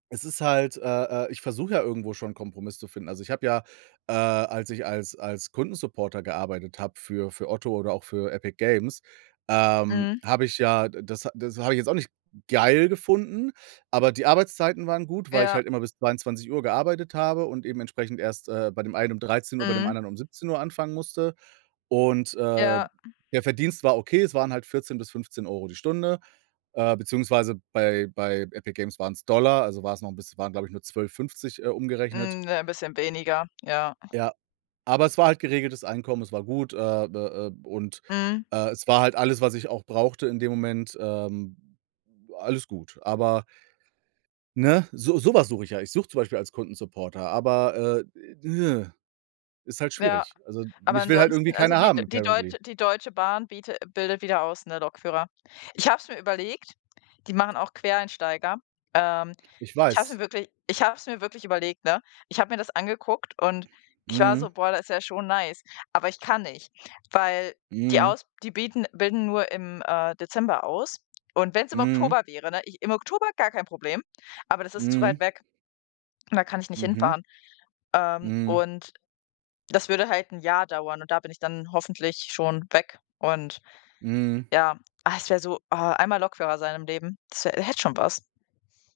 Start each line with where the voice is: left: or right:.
right: Es ist halt, äh, äh, ich versuche ja irgendwo schon, 'n Kompromiss zu finden. Also, ich habe ja äh, als ich als als Kundensupporter gearbeitet habe für für Otto oder auch für Epic Games, ähm,
left: Mhm.
right: habe ich ja das das habe ich jetzt auch nicht geil gefunden, aber die Arbeitszeiten waren gut, weil ich
left: Ja.
right: halt immer bis 22:00 gearbeitet habe und eben entsprechend erst, äh, bei dem einen um 13:00, bei dem
left: Mhm.
right: anderen um 17:00 anfangen musste. Und, äh,
left: Ja.
right: der Verdienst war okay, es waren halt 14 € bis 15 € die Stunde. Äh, beziehungsweise bei bei Epic Games waren es Dollar, also war es noch bisschen waren, glaube ich, nur 12,50, äh, umgerechnet.
left: Mhm. Ja, 'n bisschen weniger, ja.
right: Ja. Aber es war halt geregeltes Einkommen, es war gut, äh, d äh, und,
left: Mhm.
right: äh, es war halt alles, was ich auch brauchte in dem Moment ähm, alles gut. Aber ne? So so was suche ich ja. Ich suche zum Beispiel als Kundensupporter, aber, äh,, ist halt
left: Ja,
right: schwierig. Also,
left: aber
right: mich will halt irgendwie
left: ansonsten, also
right: keiner
left: die De
right: haben,
left: die
right: currently.
left: Deutsche die Deutsche Bahn biete bildet wieder aus, ne, Lokführer. Ich habe es mir überlegt, die machen auch Quereinsteiger. Ähm,
right: Ich
left: ich habe es mir
right: weiß.
left: wirklich ich habe es mir wirklich überlegt, ne? Ich hab mir das angeguckt und ich war so:
right: Mhm.
left: „Boah, da ist ja schon nice“, aber ich kann nicht, weil die
right: Mhm.
left: aus die bieten bilden nur im, äh, Dezember aus und wenn es im
right: Mhm.
left: Oktober wäre, ne? Ich im Oktober gar kein Problem, aber das ist zu weit
right: Mhm.
left: weg und da kann ich nicht
right: Mhm.
left: hinfahren, ähm,
right: Mhm.
left: und das würde halt 'n Jahr dauern und da bin ich dann hoffentlich schon weg und
right: Mhm.
left: ja. Ah, es wäre so ah, einmal Lokführer sein im Leben, das wäre hätte schon was.